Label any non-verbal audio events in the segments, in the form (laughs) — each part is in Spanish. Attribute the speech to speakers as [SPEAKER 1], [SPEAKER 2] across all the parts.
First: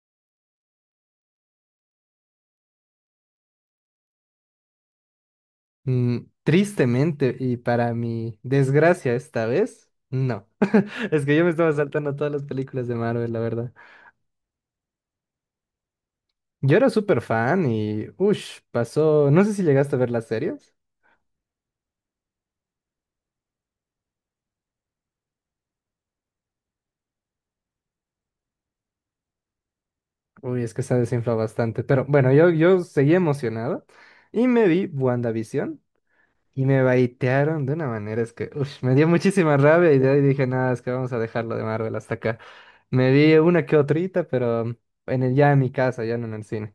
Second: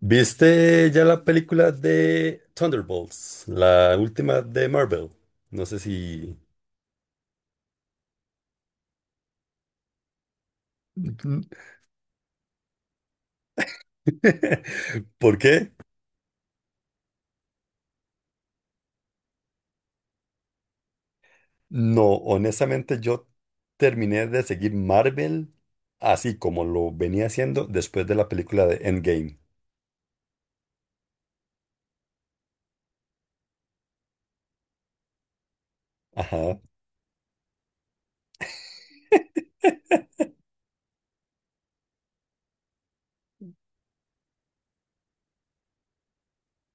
[SPEAKER 1] ¿Viste ya la película de Thunderbolts, la última de Marvel? No sé si...
[SPEAKER 2] Tristemente, y para mi desgracia esta vez, no. (laughs) Es que yo me
[SPEAKER 1] (laughs)
[SPEAKER 2] estaba saltando todas las películas de Marvel, la verdad.
[SPEAKER 1] ¿Por qué?
[SPEAKER 2] Yo era súper fan y, uff, pasó. No sé si llegaste a ver las series.
[SPEAKER 1] No, honestamente yo terminé de seguir Marvel así como lo venía haciendo después de la película de Endgame.
[SPEAKER 2] Uy, es que se ha desinflado bastante. Pero bueno, yo seguí emocionado y me vi WandaVision.
[SPEAKER 1] Ajá.
[SPEAKER 2] Y me baitearon de una manera, es que ush, me dio muchísima rabia y de ahí dije, nada, es que vamos a dejarlo de Marvel hasta acá. Me vi una que otrita, pero en ya en mi casa, ya no en el cine.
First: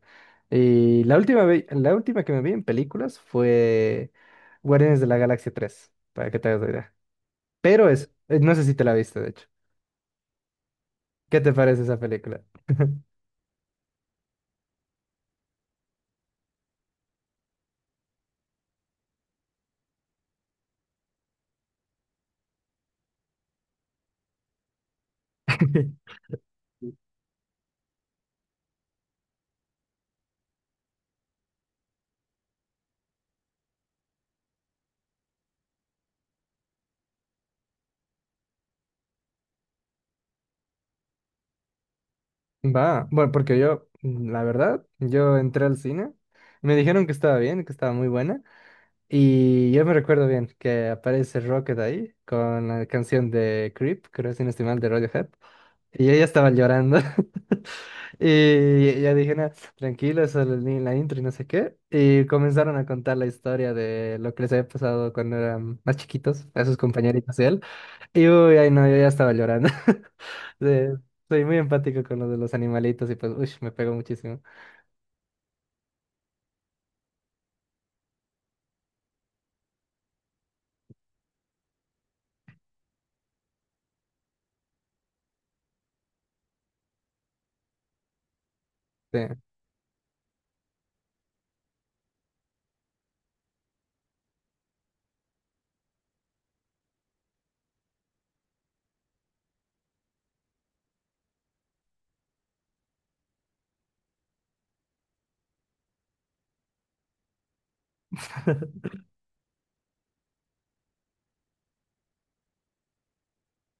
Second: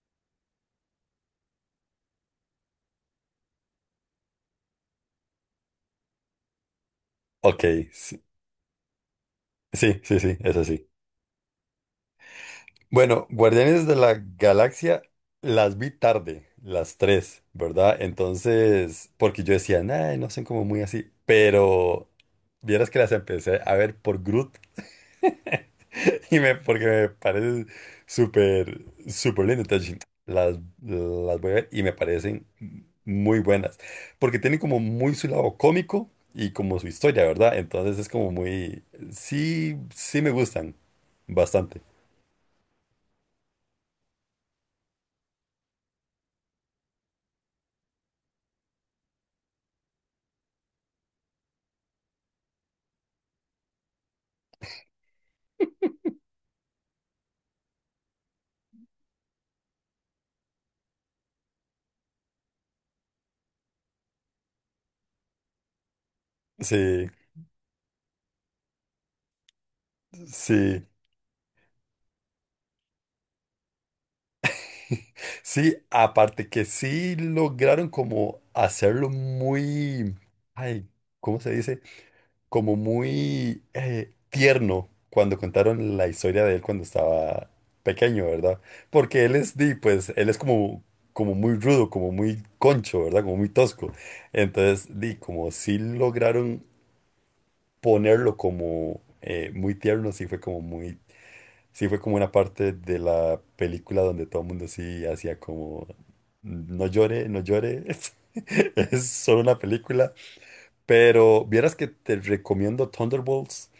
[SPEAKER 2] Y la última, la última que me vi en películas fue Guardianes de la Galaxia 3 para que te hagas la idea.
[SPEAKER 1] Ok,
[SPEAKER 2] Pero es,
[SPEAKER 1] sí,
[SPEAKER 2] no sé si te la viste, de hecho.
[SPEAKER 1] sí, sí, sí, es así.
[SPEAKER 2] ¿Qué te parece esa película?
[SPEAKER 1] Bueno, Guardianes de la Galaxia las vi tarde, las tres, ¿verdad? Entonces, porque yo decía, "Nah, no son como muy así, pero vieras que las empecé a ver por Groot
[SPEAKER 2] (laughs)
[SPEAKER 1] (laughs) porque me parece súper, súper lindo. Entonces, dije, las voy a ver y me parecen muy buenas, porque tienen como muy su lado cómico y como su historia, ¿verdad? Entonces es como muy, sí, sí me gustan bastante.
[SPEAKER 2] Va, bueno, porque yo, la verdad, yo entré al cine, me dijeron que estaba bien, que estaba muy buena. Y yo me recuerdo bien que aparece Rocket ahí con la canción de Creep, creo si no estoy mal, de Radiohead. Y yo ya estaba llorando. (laughs) Y ya dije, no, tranquilo, solo el la intro y no sé qué. Y comenzaron a contar la historia de lo que les había pasado cuando eran más chiquitos, a sus
[SPEAKER 1] Sí,
[SPEAKER 2] compañeritos y él. Y uy, ay no, yo ya estaba llorando. (laughs) Sí,
[SPEAKER 1] sí.
[SPEAKER 2] soy muy empático con lo de los animalitos y pues, uy, me pegó muchísimo.
[SPEAKER 1] Sí, aparte que sí lograron como hacerlo muy, ay, ¿cómo se dice? Como muy tierno cuando contaron la historia de él cuando estaba pequeño, ¿verdad?
[SPEAKER 2] Sí.
[SPEAKER 1] Porque él es, di, pues, él es como, como muy rudo, como muy concho, ¿verdad? Como muy tosco. Entonces, di, como sí lograron ponerlo como muy tierno, sí fue como muy. Sí, fue como una parte de la película donde todo el mundo sí hacía como, no llore, no llore, (laughs)
[SPEAKER 2] (laughs)
[SPEAKER 1] es solo una película, pero vieras que te recomiendo Thunderbolts,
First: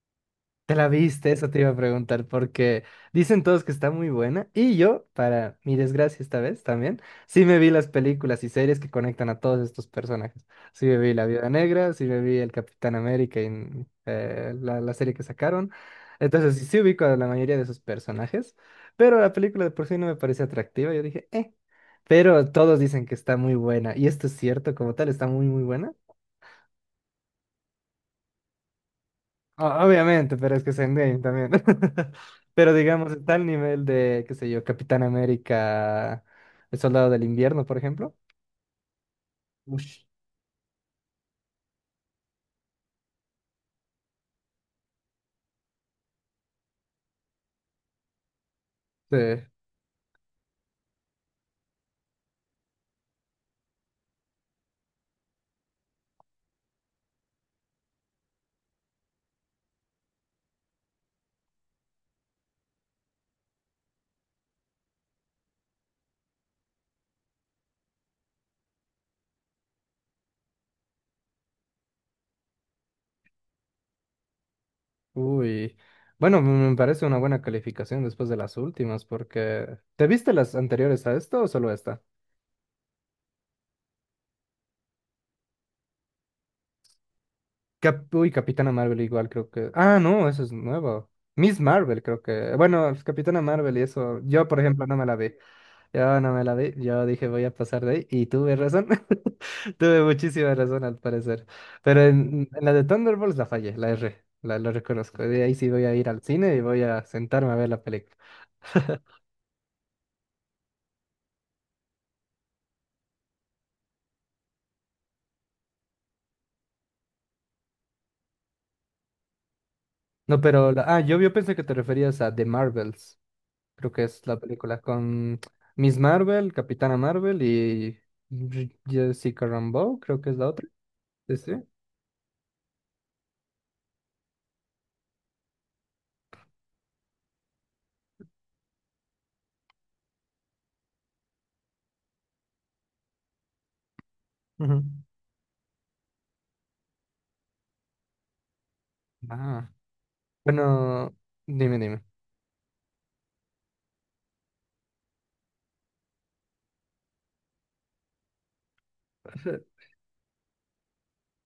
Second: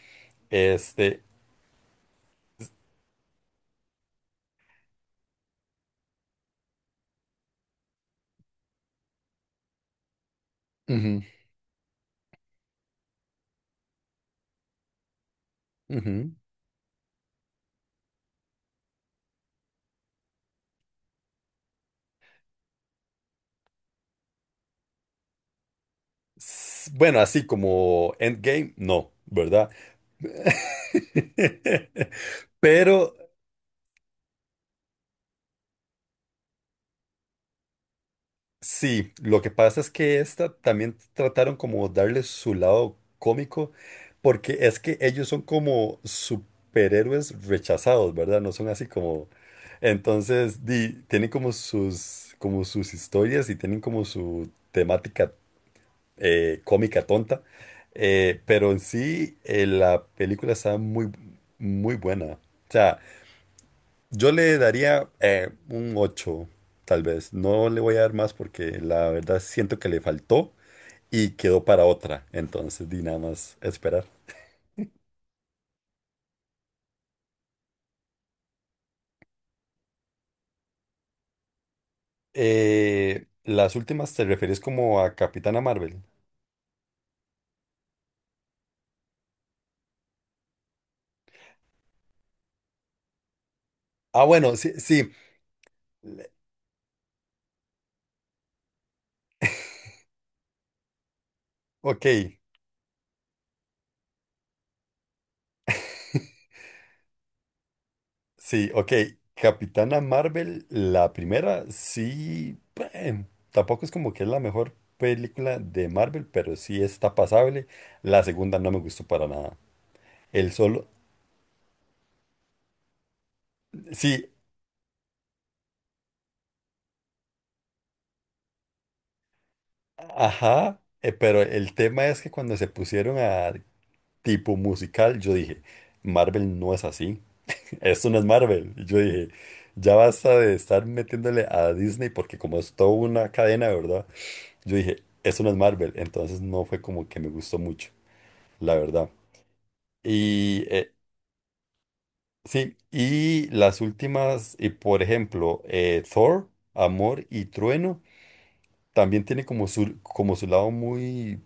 [SPEAKER 2] ¿Te la
[SPEAKER 1] este,
[SPEAKER 2] viste? Eso te iba a preguntar porque dicen todos que está muy buena y yo, para mi desgracia esta vez también, sí me vi las películas y series que conectan a todos estos personajes. Sí me vi
[SPEAKER 1] ujú,
[SPEAKER 2] La Viuda Negra, sí me vi El Capitán América en la serie que sacaron.
[SPEAKER 1] ujú.
[SPEAKER 2] Entonces sí, sí ubico a la mayoría de esos personajes, pero la película de por sí no me parece atractiva. Yo dije, pero todos dicen que está muy buena y esto es cierto, como tal, está muy, muy buena.
[SPEAKER 1] Bueno, así como Endgame, no, ¿verdad?
[SPEAKER 2] Obviamente, pero es que es Endgame también. (laughs)
[SPEAKER 1] (laughs)
[SPEAKER 2] Pero digamos,
[SPEAKER 1] Pero
[SPEAKER 2] está al nivel de, qué sé yo, Capitán América, El Soldado del Invierno, por ejemplo.
[SPEAKER 1] sí, lo que pasa es
[SPEAKER 2] Ush.
[SPEAKER 1] que esta también trataron como darle su lado cómico, porque es que ellos son como superhéroes rechazados, ¿verdad? No son así
[SPEAKER 2] Sí.
[SPEAKER 1] como... Entonces, tienen como sus historias y tienen como su temática cómica tonta, pero en sí la película está muy, muy buena. O sea, yo le daría un 8, tal vez. No le voy a dar más porque la verdad siento que le faltó y quedó para otra. Entonces, di nada más esperar.
[SPEAKER 2] Uy. Bueno, me parece una buena calificación después de las últimas, porque... ¿Te viste las anteriores a esto o solo esta?
[SPEAKER 1] Las últimas te refieres como a Capitana Marvel.
[SPEAKER 2] Uy, Capitana Marvel igual creo que... Ah, no, eso es nuevo. Miss Marvel creo que... Bueno, Capitana Marvel y eso,
[SPEAKER 1] Ah,
[SPEAKER 2] yo
[SPEAKER 1] bueno,
[SPEAKER 2] por
[SPEAKER 1] sí,
[SPEAKER 2] ejemplo no me
[SPEAKER 1] sí.
[SPEAKER 2] la vi. Yo
[SPEAKER 1] Le-
[SPEAKER 2] no me la vi, yo dije voy a pasar de ahí y tuve razón, (laughs) tuve muchísima razón al parecer, pero
[SPEAKER 1] Ok,
[SPEAKER 2] en la de Thunderbolts la fallé, la R, la, lo reconozco, de ahí sí voy a ir al
[SPEAKER 1] (laughs)
[SPEAKER 2] cine y voy a sentarme a ver la película.
[SPEAKER 1] sí, ok. Capitana Marvel, la primera, sí. eh, Tampoco es como que es la mejor película de Marvel, pero sí está pasable. La segunda no me gustó para nada.
[SPEAKER 2] No,
[SPEAKER 1] El
[SPEAKER 2] pero,
[SPEAKER 1] solo.
[SPEAKER 2] ah, yo pensé que te referías a The Marvels, creo que es
[SPEAKER 1] Sí,
[SPEAKER 2] la película con Miss Marvel, Capitana Marvel y Jessica Rambeau, creo que es la otra,
[SPEAKER 1] Ajá,
[SPEAKER 2] sí,
[SPEAKER 1] pero
[SPEAKER 2] sí.
[SPEAKER 1] el tema es que cuando se pusieron a tipo musical, yo dije, Marvel no es así, (laughs) esto no es Marvel. Y yo dije, ya basta de estar metiéndole a Disney porque como es toda una cadena, ¿verdad? Yo
[SPEAKER 2] Ujú.
[SPEAKER 1] dije, esto no es Marvel, entonces no fue como que me gustó mucho, la verdad.
[SPEAKER 2] Ah,
[SPEAKER 1] Y
[SPEAKER 2] bueno, dime, dime.
[SPEAKER 1] sí, y las últimas, y por ejemplo, Thor, Amor y Trueno, también tiene
[SPEAKER 2] (laughs)
[SPEAKER 1] como su lado muy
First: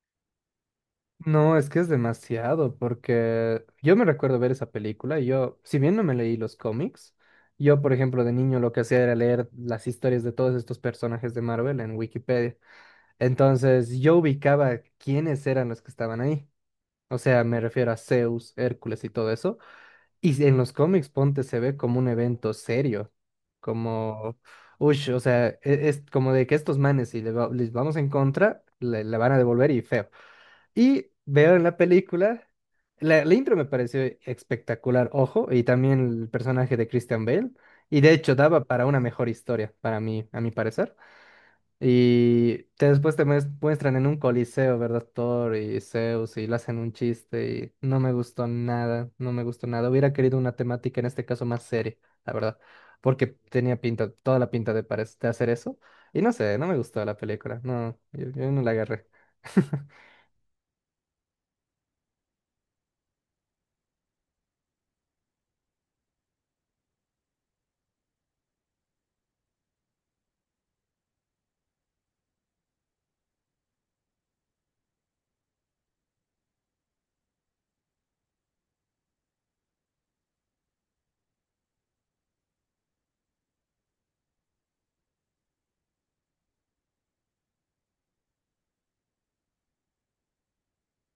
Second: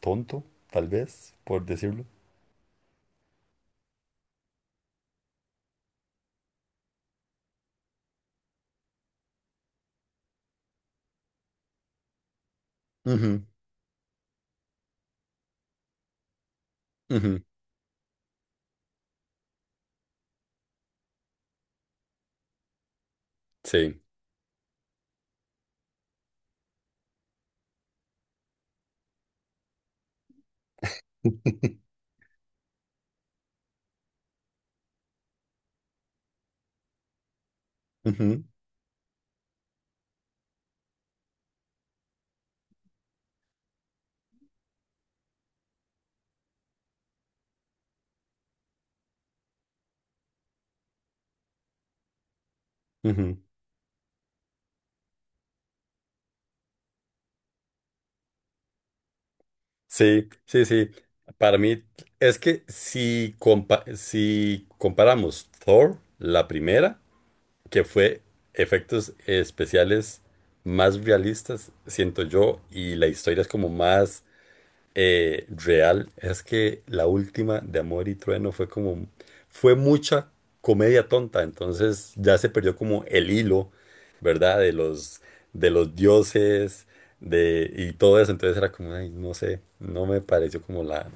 [SPEAKER 1] tonto, tal vez,
[SPEAKER 2] No,
[SPEAKER 1] por
[SPEAKER 2] es que es
[SPEAKER 1] decirlo.
[SPEAKER 2] demasiado, porque yo me recuerdo ver esa película y yo, si bien no me leí los cómics, yo, por ejemplo, de niño lo que hacía era leer las historias de todos estos personajes de Marvel en Wikipedia.
[SPEAKER 1] Ujú,
[SPEAKER 2] Entonces, yo ubicaba quiénes eran los que estaban ahí. O
[SPEAKER 1] ujú,
[SPEAKER 2] sea, me refiero a Zeus, Hércules y todo eso. Y si en los cómics, ponte, se ve como un evento serio,
[SPEAKER 1] Sí.
[SPEAKER 2] como, ush, o sea, es, como de que estos manes, si les vamos en contra, le van a devolver y feo. Y veo en la
[SPEAKER 1] (laughs)
[SPEAKER 2] película, la intro me pareció espectacular, ojo, y también el personaje de Christian Bale, y de hecho
[SPEAKER 1] Ujú,
[SPEAKER 2] daba para una mejor historia, para mí, a mi parecer. Y después te muestran en un coliseo, ¿verdad? Thor y Zeus, y le hacen un chiste, y no me gustó nada, no me gustó nada. Hubiera querido una temática, en este caso, más seria, la verdad, porque
[SPEAKER 1] ujú.
[SPEAKER 2] tenía pinta, toda la pinta de, de hacer eso, y no sé, no me gustó la película, no, yo no la agarré. (laughs)
[SPEAKER 1] Sí, sí, sí. Para mí es que si comparamos Thor, la primera, que fue efectos especiales más realistas, siento yo, y la historia es como más. Real, es que la última de Amor y Trueno fue como, fue mucha comedia tonta, entonces ya se perdió como el hilo, ¿verdad? De los dioses, y todo eso, entonces era como, "Ay, no sé, no me pareció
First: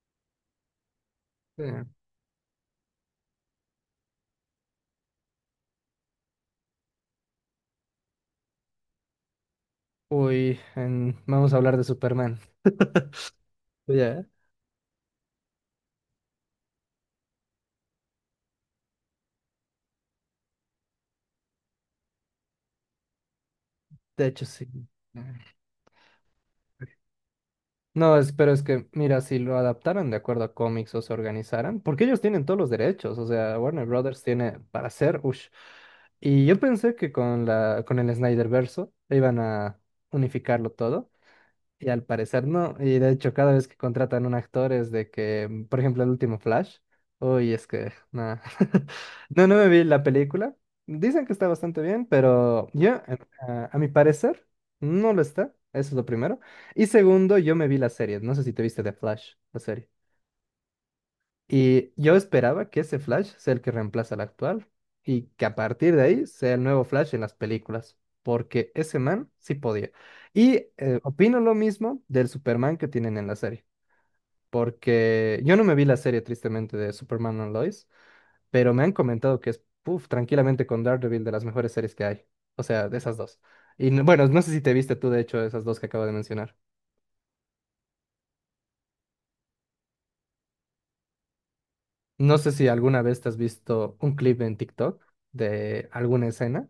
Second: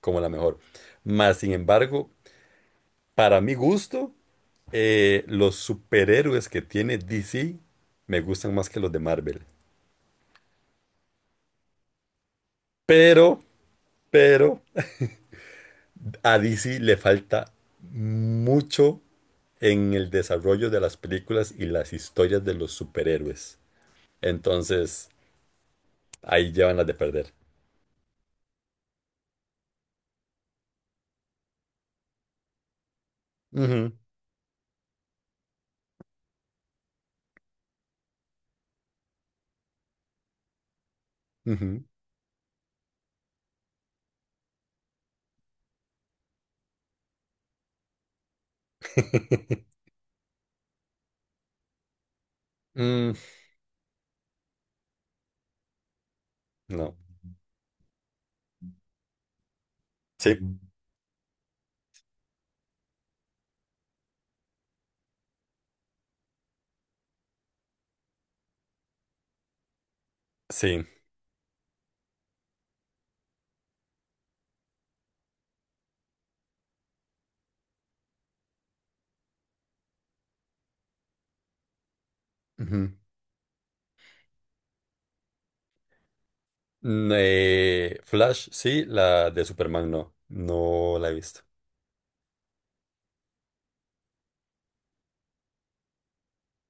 [SPEAKER 1] como la mejor. Más sin embargo, para mi gusto, los superhéroes que tiene DC me gustan más que los de Marvel.
[SPEAKER 2] Uy, vamos a hablar de Superman.
[SPEAKER 1] Pero,
[SPEAKER 2] Ya,
[SPEAKER 1] pero, a DC le falta mucho en el desarrollo de las películas y las historias de los superhéroes.
[SPEAKER 2] de hecho sí.
[SPEAKER 1] Entonces, ahí llevan las de perder.
[SPEAKER 2] No, pero es que, mira, si lo adaptaran de acuerdo a cómics o se organizaran, porque ellos tienen todos los derechos, o sea, Warner
[SPEAKER 1] Ujú,
[SPEAKER 2] Brothers tiene para hacer, ush. Y yo pensé que con con el Snyder verso iban a unificarlo todo.
[SPEAKER 1] ujú.
[SPEAKER 2] Y al parecer no. Y de hecho, cada vez que contratan un actor es de que, mm, por ejemplo, el último Flash. Uy, es que, nada. (laughs) No, no me vi
[SPEAKER 1] (laughs)
[SPEAKER 2] la película. Dicen que está bastante bien, pero yo,
[SPEAKER 1] Mm,
[SPEAKER 2] a mi parecer, no lo está. Eso es lo primero. Y
[SPEAKER 1] no.
[SPEAKER 2] segundo, yo me vi la serie. No sé si te viste The Flash, la serie.
[SPEAKER 1] Sí,
[SPEAKER 2] Y yo esperaba que ese Flash sea el que reemplaza al actual y que a partir de ahí sea el nuevo Flash en las películas, porque ese man sí podía. Y
[SPEAKER 1] sí.
[SPEAKER 2] opino lo mismo del Superman que tienen en la serie, porque yo no me vi la serie tristemente de Superman and Lois, pero me han comentado que es, puf, tranquilamente con Daredevil de las mejores series que hay, o sea,
[SPEAKER 1] Ujú.
[SPEAKER 2] de esas dos. Y bueno, no sé si te viste tú de hecho esas dos que acabo de mencionar.
[SPEAKER 1] Mm, Flash, sí, la de Superman, no. No la he visto.
[SPEAKER 2] No sé si alguna vez te has visto un clip en TikTok de alguna escena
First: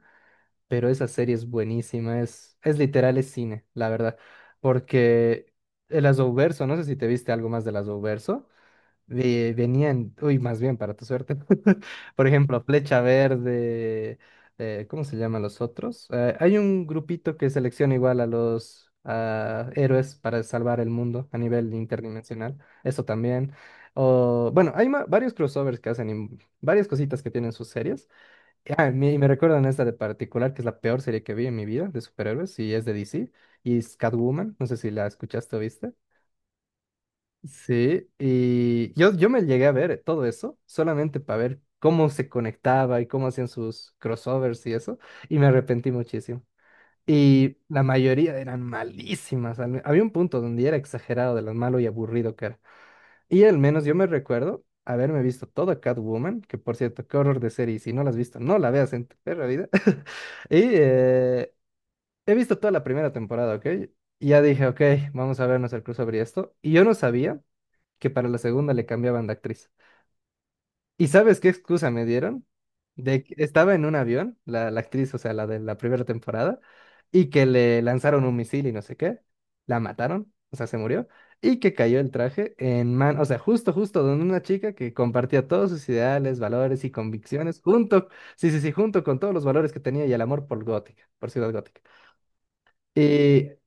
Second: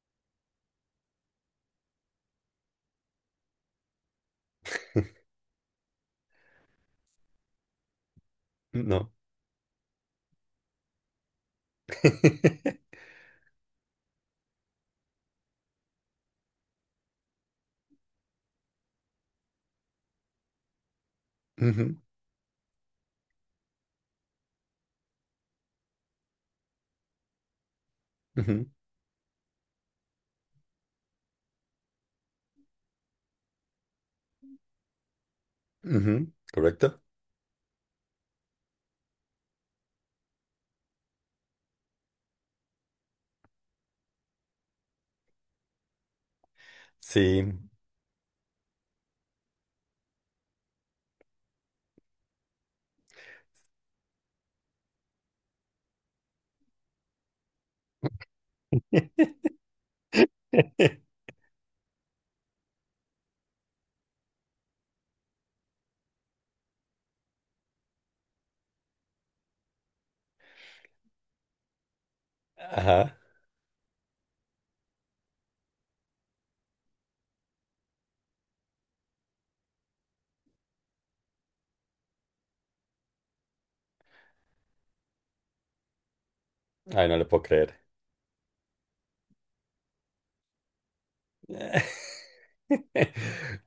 [SPEAKER 2] pero esa serie es buenísima, es literal, es cine, la verdad,
[SPEAKER 1] (laughs)
[SPEAKER 2] porque el Azowverso, no sé si te viste algo más del Azowverso,
[SPEAKER 1] No.
[SPEAKER 2] venían, uy, más bien para tu suerte, (laughs) por ejemplo,
[SPEAKER 1] (laughs)
[SPEAKER 2] Flecha Verde, ¿cómo se llaman los otros? Hay un grupito que selecciona igual a los ah, héroes para salvar el mundo a nivel
[SPEAKER 1] Ujú,
[SPEAKER 2] interdimensional, eso también, o, bueno, hay varios crossovers que hacen, y varias cositas que tienen sus series.
[SPEAKER 1] ujú,
[SPEAKER 2] Ah, y me recuerdan esta de particular, que es la peor serie que vi en mi vida de superhéroes, y es de DC, y es Catwoman, no sé si la escuchaste o viste.
[SPEAKER 1] ujú. ¿Correcto?
[SPEAKER 2] Sí, y yo me llegué a ver todo eso solamente para ver cómo se conectaba y cómo hacían sus crossovers y eso, y me arrepentí muchísimo.
[SPEAKER 1] Sí.
[SPEAKER 2] Y la mayoría eran malísimas, había un punto donde era exagerado de lo malo y aburrido que era. Y al menos yo me recuerdo haberme visto toda Catwoman, que por cierto, qué horror de serie, y si no la has visto, no la veas en tu perra vida. (laughs) Y he visto toda la primera temporada, ¿ok? Y ya dije, ok, vamos a vernos el crossover y esto. Y yo no sabía que para la segunda le cambiaban de actriz. ¿Y sabes qué excusa me dieron?
[SPEAKER 1] Ajá.
[SPEAKER 2] De que estaba en un avión, la actriz, o sea, la de la primera temporada, y que le lanzaron un misil y no sé qué, la mataron, o sea, se murió, y que cayó el traje en man, o sea, justo, justo donde una chica que compartía todos sus ideales, valores y
[SPEAKER 1] Ay, no le puedo
[SPEAKER 2] convicciones,
[SPEAKER 1] creer.
[SPEAKER 2] junto, sí, sí, sí, junto con todos los valores que tenía y el amor por Gótica, por Ciudad Gótica. Y
[SPEAKER 1] (laughs)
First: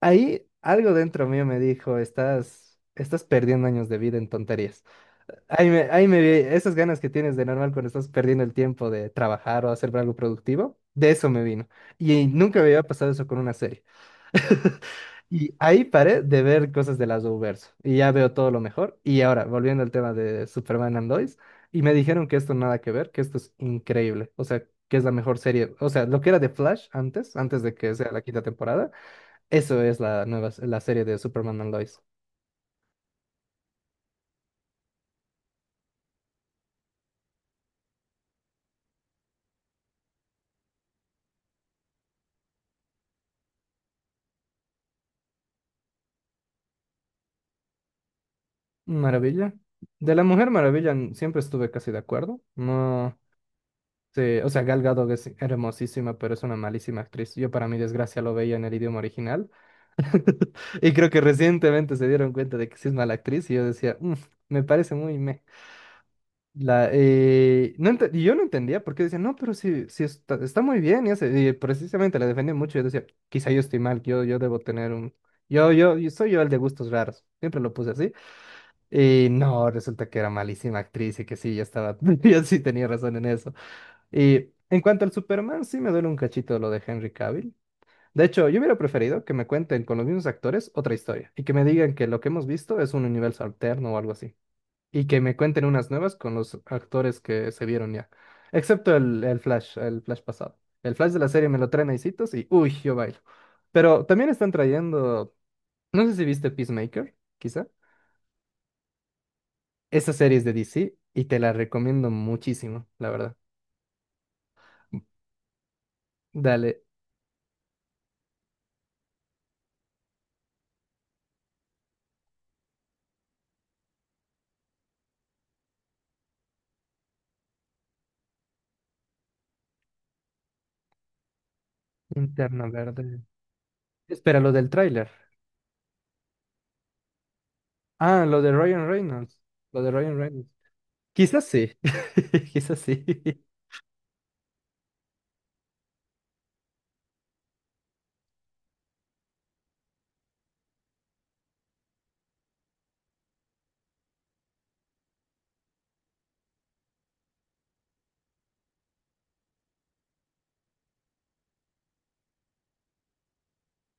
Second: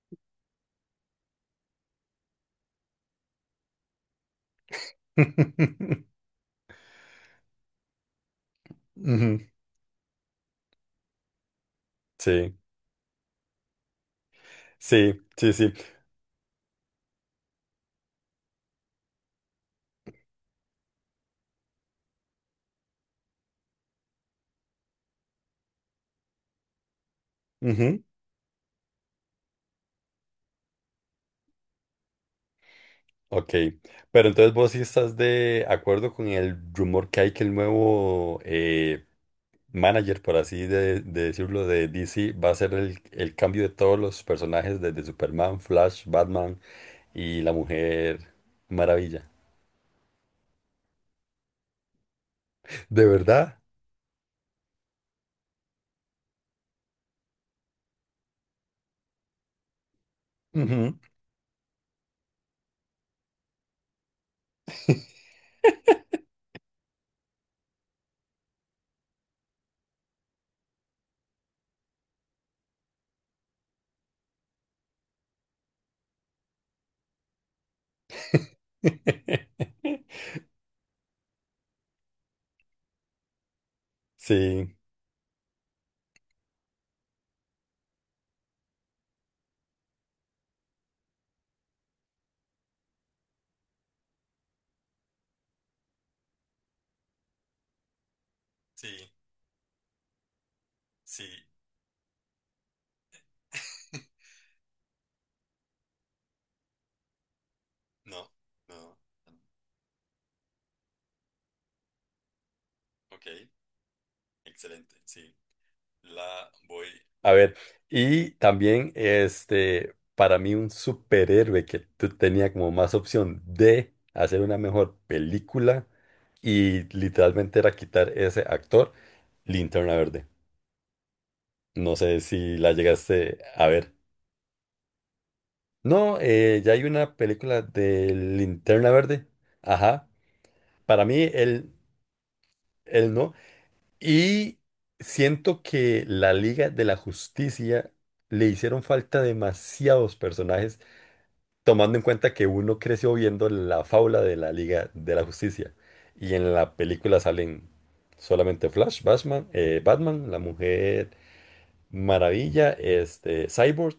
[SPEAKER 2] ahí algo dentro mío me dijo, estás, estás perdiendo años de vida en tonterías. Ahí me vi esas ganas que tienes de normal cuando estás perdiendo el tiempo de
[SPEAKER 1] Ujú,
[SPEAKER 2] trabajar o hacer algo productivo, de eso me vino. Y
[SPEAKER 1] Sí,
[SPEAKER 2] nunca me había pasado eso con una serie.
[SPEAKER 1] sí, sí,
[SPEAKER 2] Y
[SPEAKER 1] sí.
[SPEAKER 2] ahí paré de ver cosas de las Arrowverse y ya veo todo lo mejor. Y ahora, volviendo al tema de Superman and Lois, y me dijeron que esto nada que ver, que esto es increíble. O sea, que es la mejor serie. O sea, lo que era de Flash antes, antes de que
[SPEAKER 1] Ujú.
[SPEAKER 2] sea la quinta temporada, eso es la nueva, la serie de Superman and Lois.
[SPEAKER 1] Ok, pero entonces vos sí estás de acuerdo con el rumor que hay que el nuevo manager, por así de decirlo, de DC va a ser el cambio de todos los personajes desde Superman, Flash, Batman y la Mujer Maravilla.
[SPEAKER 2] Maravilla. De la Mujer Maravilla siempre estuve casi de acuerdo.
[SPEAKER 1] (laughs) ¿De
[SPEAKER 2] No.
[SPEAKER 1] verdad?
[SPEAKER 2] Sí, o sea, Gal Gadot es hermosísima, pero es una malísima actriz. Yo, para mi desgracia, lo veía en el idioma original. (laughs) Y
[SPEAKER 1] Ujú.
[SPEAKER 2] creo que recientemente se dieron cuenta de que sí es mala actriz. Y yo decía, "Mm, me parece muy meh". No y yo no entendía por qué decía, no, pero sí, sí está, está muy bien. Y, y precisamente la defendía mucho. Yo decía, quizá yo estoy mal, yo debo tener un. Yo soy yo el de gustos raros. Siempre lo puse así. Y no, resulta que era
[SPEAKER 1] (laughs)
[SPEAKER 2] malísima actriz y que sí, ya estaba. (laughs) Yo sí tenía razón en eso. Y
[SPEAKER 1] Sí.
[SPEAKER 2] en cuanto al Superman, sí me duele un cachito lo de Henry Cavill. De hecho, yo hubiera preferido que me cuenten con los mismos actores otra historia y que me digan que lo que hemos visto es un universo alterno o algo así. Y que me cuenten unas nuevas con los actores que se vieron ya.
[SPEAKER 1] Sí,
[SPEAKER 2] Excepto el Flash pasado. El Flash de
[SPEAKER 1] sí.
[SPEAKER 2] la serie me lo traen a y uy, yo bailo. Pero
[SPEAKER 1] (laughs)
[SPEAKER 2] también están trayendo, no sé si viste Peacemaker, quizá.
[SPEAKER 1] No, no.
[SPEAKER 2] Esa serie es de DC y te la recomiendo muchísimo, la
[SPEAKER 1] Ok,
[SPEAKER 2] verdad.
[SPEAKER 1] excelente, sí. La
[SPEAKER 2] Dale,
[SPEAKER 1] voy. A ver, y también este, para mí un superhéroe que tú tenía como más opción de hacer una mejor película y literalmente era quitar ese actor, Linterna Verde. No sé si
[SPEAKER 2] Interna
[SPEAKER 1] la
[SPEAKER 2] Verde.
[SPEAKER 1] llegaste a ver.
[SPEAKER 2] Espera, lo del tráiler.
[SPEAKER 1] No, ya hay una película de
[SPEAKER 2] Ah, lo de Ryan
[SPEAKER 1] Linterna Verde.
[SPEAKER 2] Reynolds. Lo de
[SPEAKER 1] Ajá.
[SPEAKER 2] Ryan Reynolds.
[SPEAKER 1] Para mí,
[SPEAKER 2] Quizás sí.
[SPEAKER 1] él,
[SPEAKER 2] (laughs) Quizás sí.
[SPEAKER 1] él no. Y siento que la Liga de la Justicia le hicieron falta demasiados personajes, tomando en cuenta que uno creció viendo la fábula de la Liga de la Justicia. Y en la película salen solamente Flash, Batman, la Mujer Maravilla, este, Cyborg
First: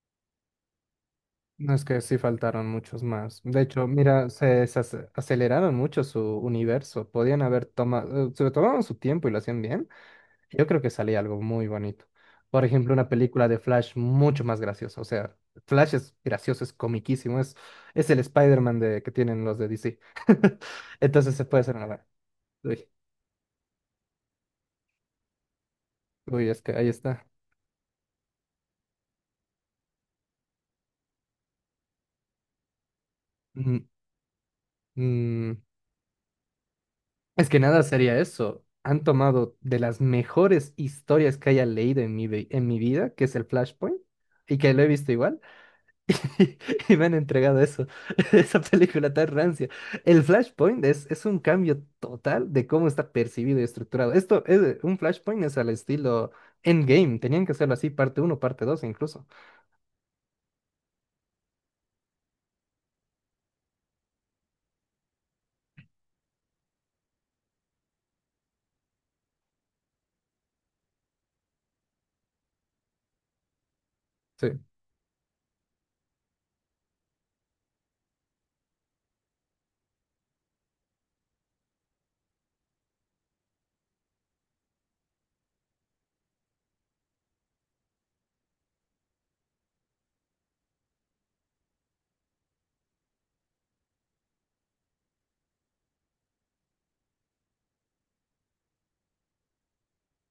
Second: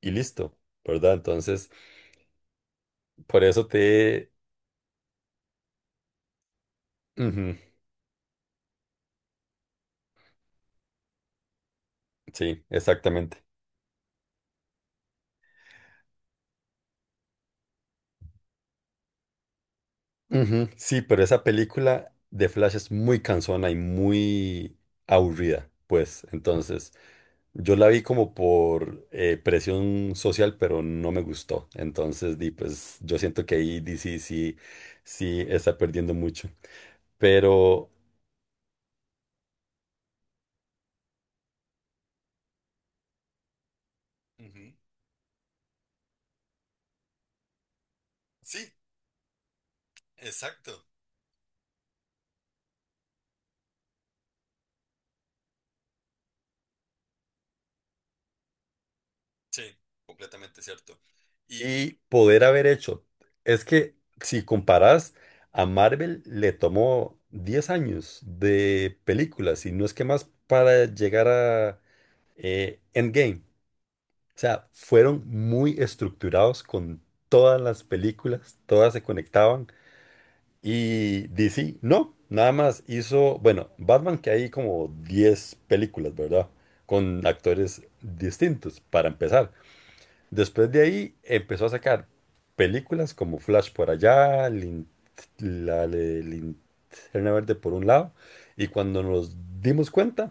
[SPEAKER 1] y listo, ¿verdad? Entonces,
[SPEAKER 2] No es que sí faltaron muchos más.
[SPEAKER 1] por
[SPEAKER 2] De
[SPEAKER 1] eso
[SPEAKER 2] hecho, mira,
[SPEAKER 1] te...
[SPEAKER 2] se aceleraron mucho su universo. Podían
[SPEAKER 1] Ujú,
[SPEAKER 2] haber tomado, se tomaban su tiempo y lo hacían bien. Yo creo que salía algo muy bonito.
[SPEAKER 1] sí,
[SPEAKER 2] Por ejemplo, una
[SPEAKER 1] exactamente.
[SPEAKER 2] película de Flash mucho más graciosa. O sea, Flash es gracioso, es comiquísimo. Es el Spider-Man de, que tienen los de DC. (laughs)
[SPEAKER 1] Ujú, Sí, pero
[SPEAKER 2] Entonces
[SPEAKER 1] esa
[SPEAKER 2] se puede hacer una buena.
[SPEAKER 1] película de Flash
[SPEAKER 2] Uy,
[SPEAKER 1] es muy cansona y muy aburrida, pues.
[SPEAKER 2] es que ahí
[SPEAKER 1] Entonces,
[SPEAKER 2] está.
[SPEAKER 1] yo la vi como por presión social, pero no me gustó. Entonces, di, pues, yo siento que ahí DC sí, sí
[SPEAKER 2] Mm,
[SPEAKER 1] está perdiendo mucho.
[SPEAKER 2] es que nada
[SPEAKER 1] Pero...
[SPEAKER 2] sería eso. Han tomado de las mejores historias que haya leído en mi, en mi vida, que es el Flashpoint, y
[SPEAKER 1] Ujú.
[SPEAKER 2] que lo he visto igual, (laughs) y, y me han entregado eso, (laughs) esa
[SPEAKER 1] Sí,
[SPEAKER 2] película tan rancia. El Flashpoint
[SPEAKER 1] exacto.
[SPEAKER 2] es un cambio total de cómo está percibido y estructurado. Esto es un Flashpoint es al estilo Endgame, tenían que hacerlo así, parte uno parte 2 incluso.
[SPEAKER 1] Sí, completamente cierto. Y poder haber hecho. Es que si comparas a Marvel, le tomó 10 años de películas y no es que más para llegar a Endgame. O
[SPEAKER 2] Sí.
[SPEAKER 1] sea, fueron muy estructurados con todas las películas, todas se conectaban y DC, no, nada más hizo, bueno, Batman que hay como 10 películas, ¿verdad? Con actores distintos, para empezar. Después de ahí empezó a sacar películas como Flash por allá, la de Linterna Verde por un lado, y cuando nos dimos cuenta,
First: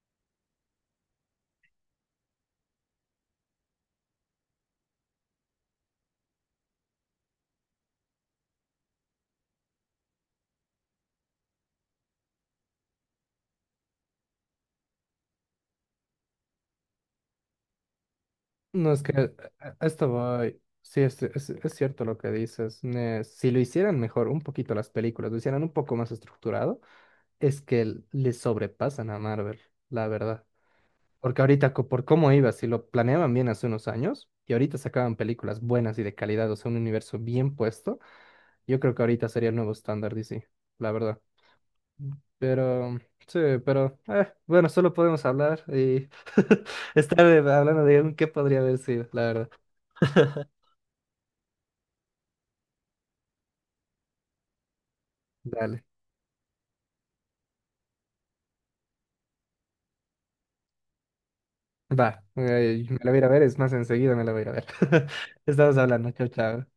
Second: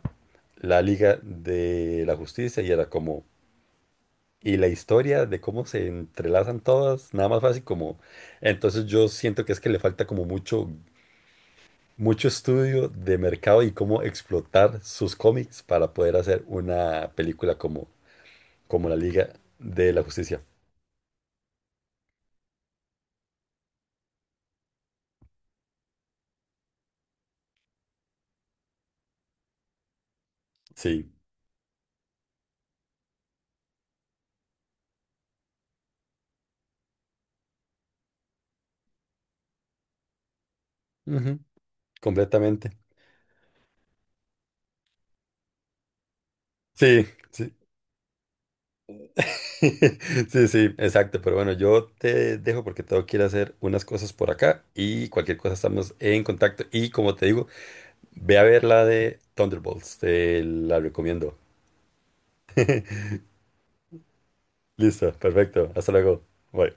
[SPEAKER 1] la Liga de la Justicia y era como, y la historia de cómo se entrelazan todas, nada más fácil como, entonces yo siento que es que le falta como mucho, mucho estudio de mercado y cómo explotar sus cómics para poder hacer una película como,
[SPEAKER 2] No,
[SPEAKER 1] la
[SPEAKER 2] es que
[SPEAKER 1] Liga
[SPEAKER 2] a
[SPEAKER 1] de la
[SPEAKER 2] esto
[SPEAKER 1] Justicia.
[SPEAKER 2] voy. Sí, es cierto lo que dices. Ne- Si lo hicieran mejor un poquito las películas, lo hicieran un poco más estructurado, es que le sobrepasan a Marvel, la verdad.
[SPEAKER 1] Sí.
[SPEAKER 2] Porque ahorita, por cómo iba, si lo planeaban bien hace unos años y ahorita sacaban películas buenas y de calidad, o sea, un universo bien puesto, yo creo que ahorita sería el nuevo estándar DC, la verdad.
[SPEAKER 1] Completamente.
[SPEAKER 2] Pero, sí, pero, bueno, solo podemos hablar y (laughs)
[SPEAKER 1] Sí,
[SPEAKER 2] estar
[SPEAKER 1] sí.
[SPEAKER 2] hablando de un qué podría haber sido, la verdad.
[SPEAKER 1] (laughs) Sí, sí, exacto. Pero bueno, yo te dejo porque tengo que ir a hacer unas cosas por acá y cualquier cosa
[SPEAKER 2] Dale.
[SPEAKER 1] estamos en contacto. Y como te digo, ve a ver la de Thunderbolts. Te la recomiendo.
[SPEAKER 2] Va, me la voy a ir a ver, es más, enseguida me la voy a ir a ver. (laughs)
[SPEAKER 1] Listo, perfecto.
[SPEAKER 2] Estamos
[SPEAKER 1] Hasta
[SPEAKER 2] hablando,
[SPEAKER 1] luego.
[SPEAKER 2] chao, chao.
[SPEAKER 1] Bye.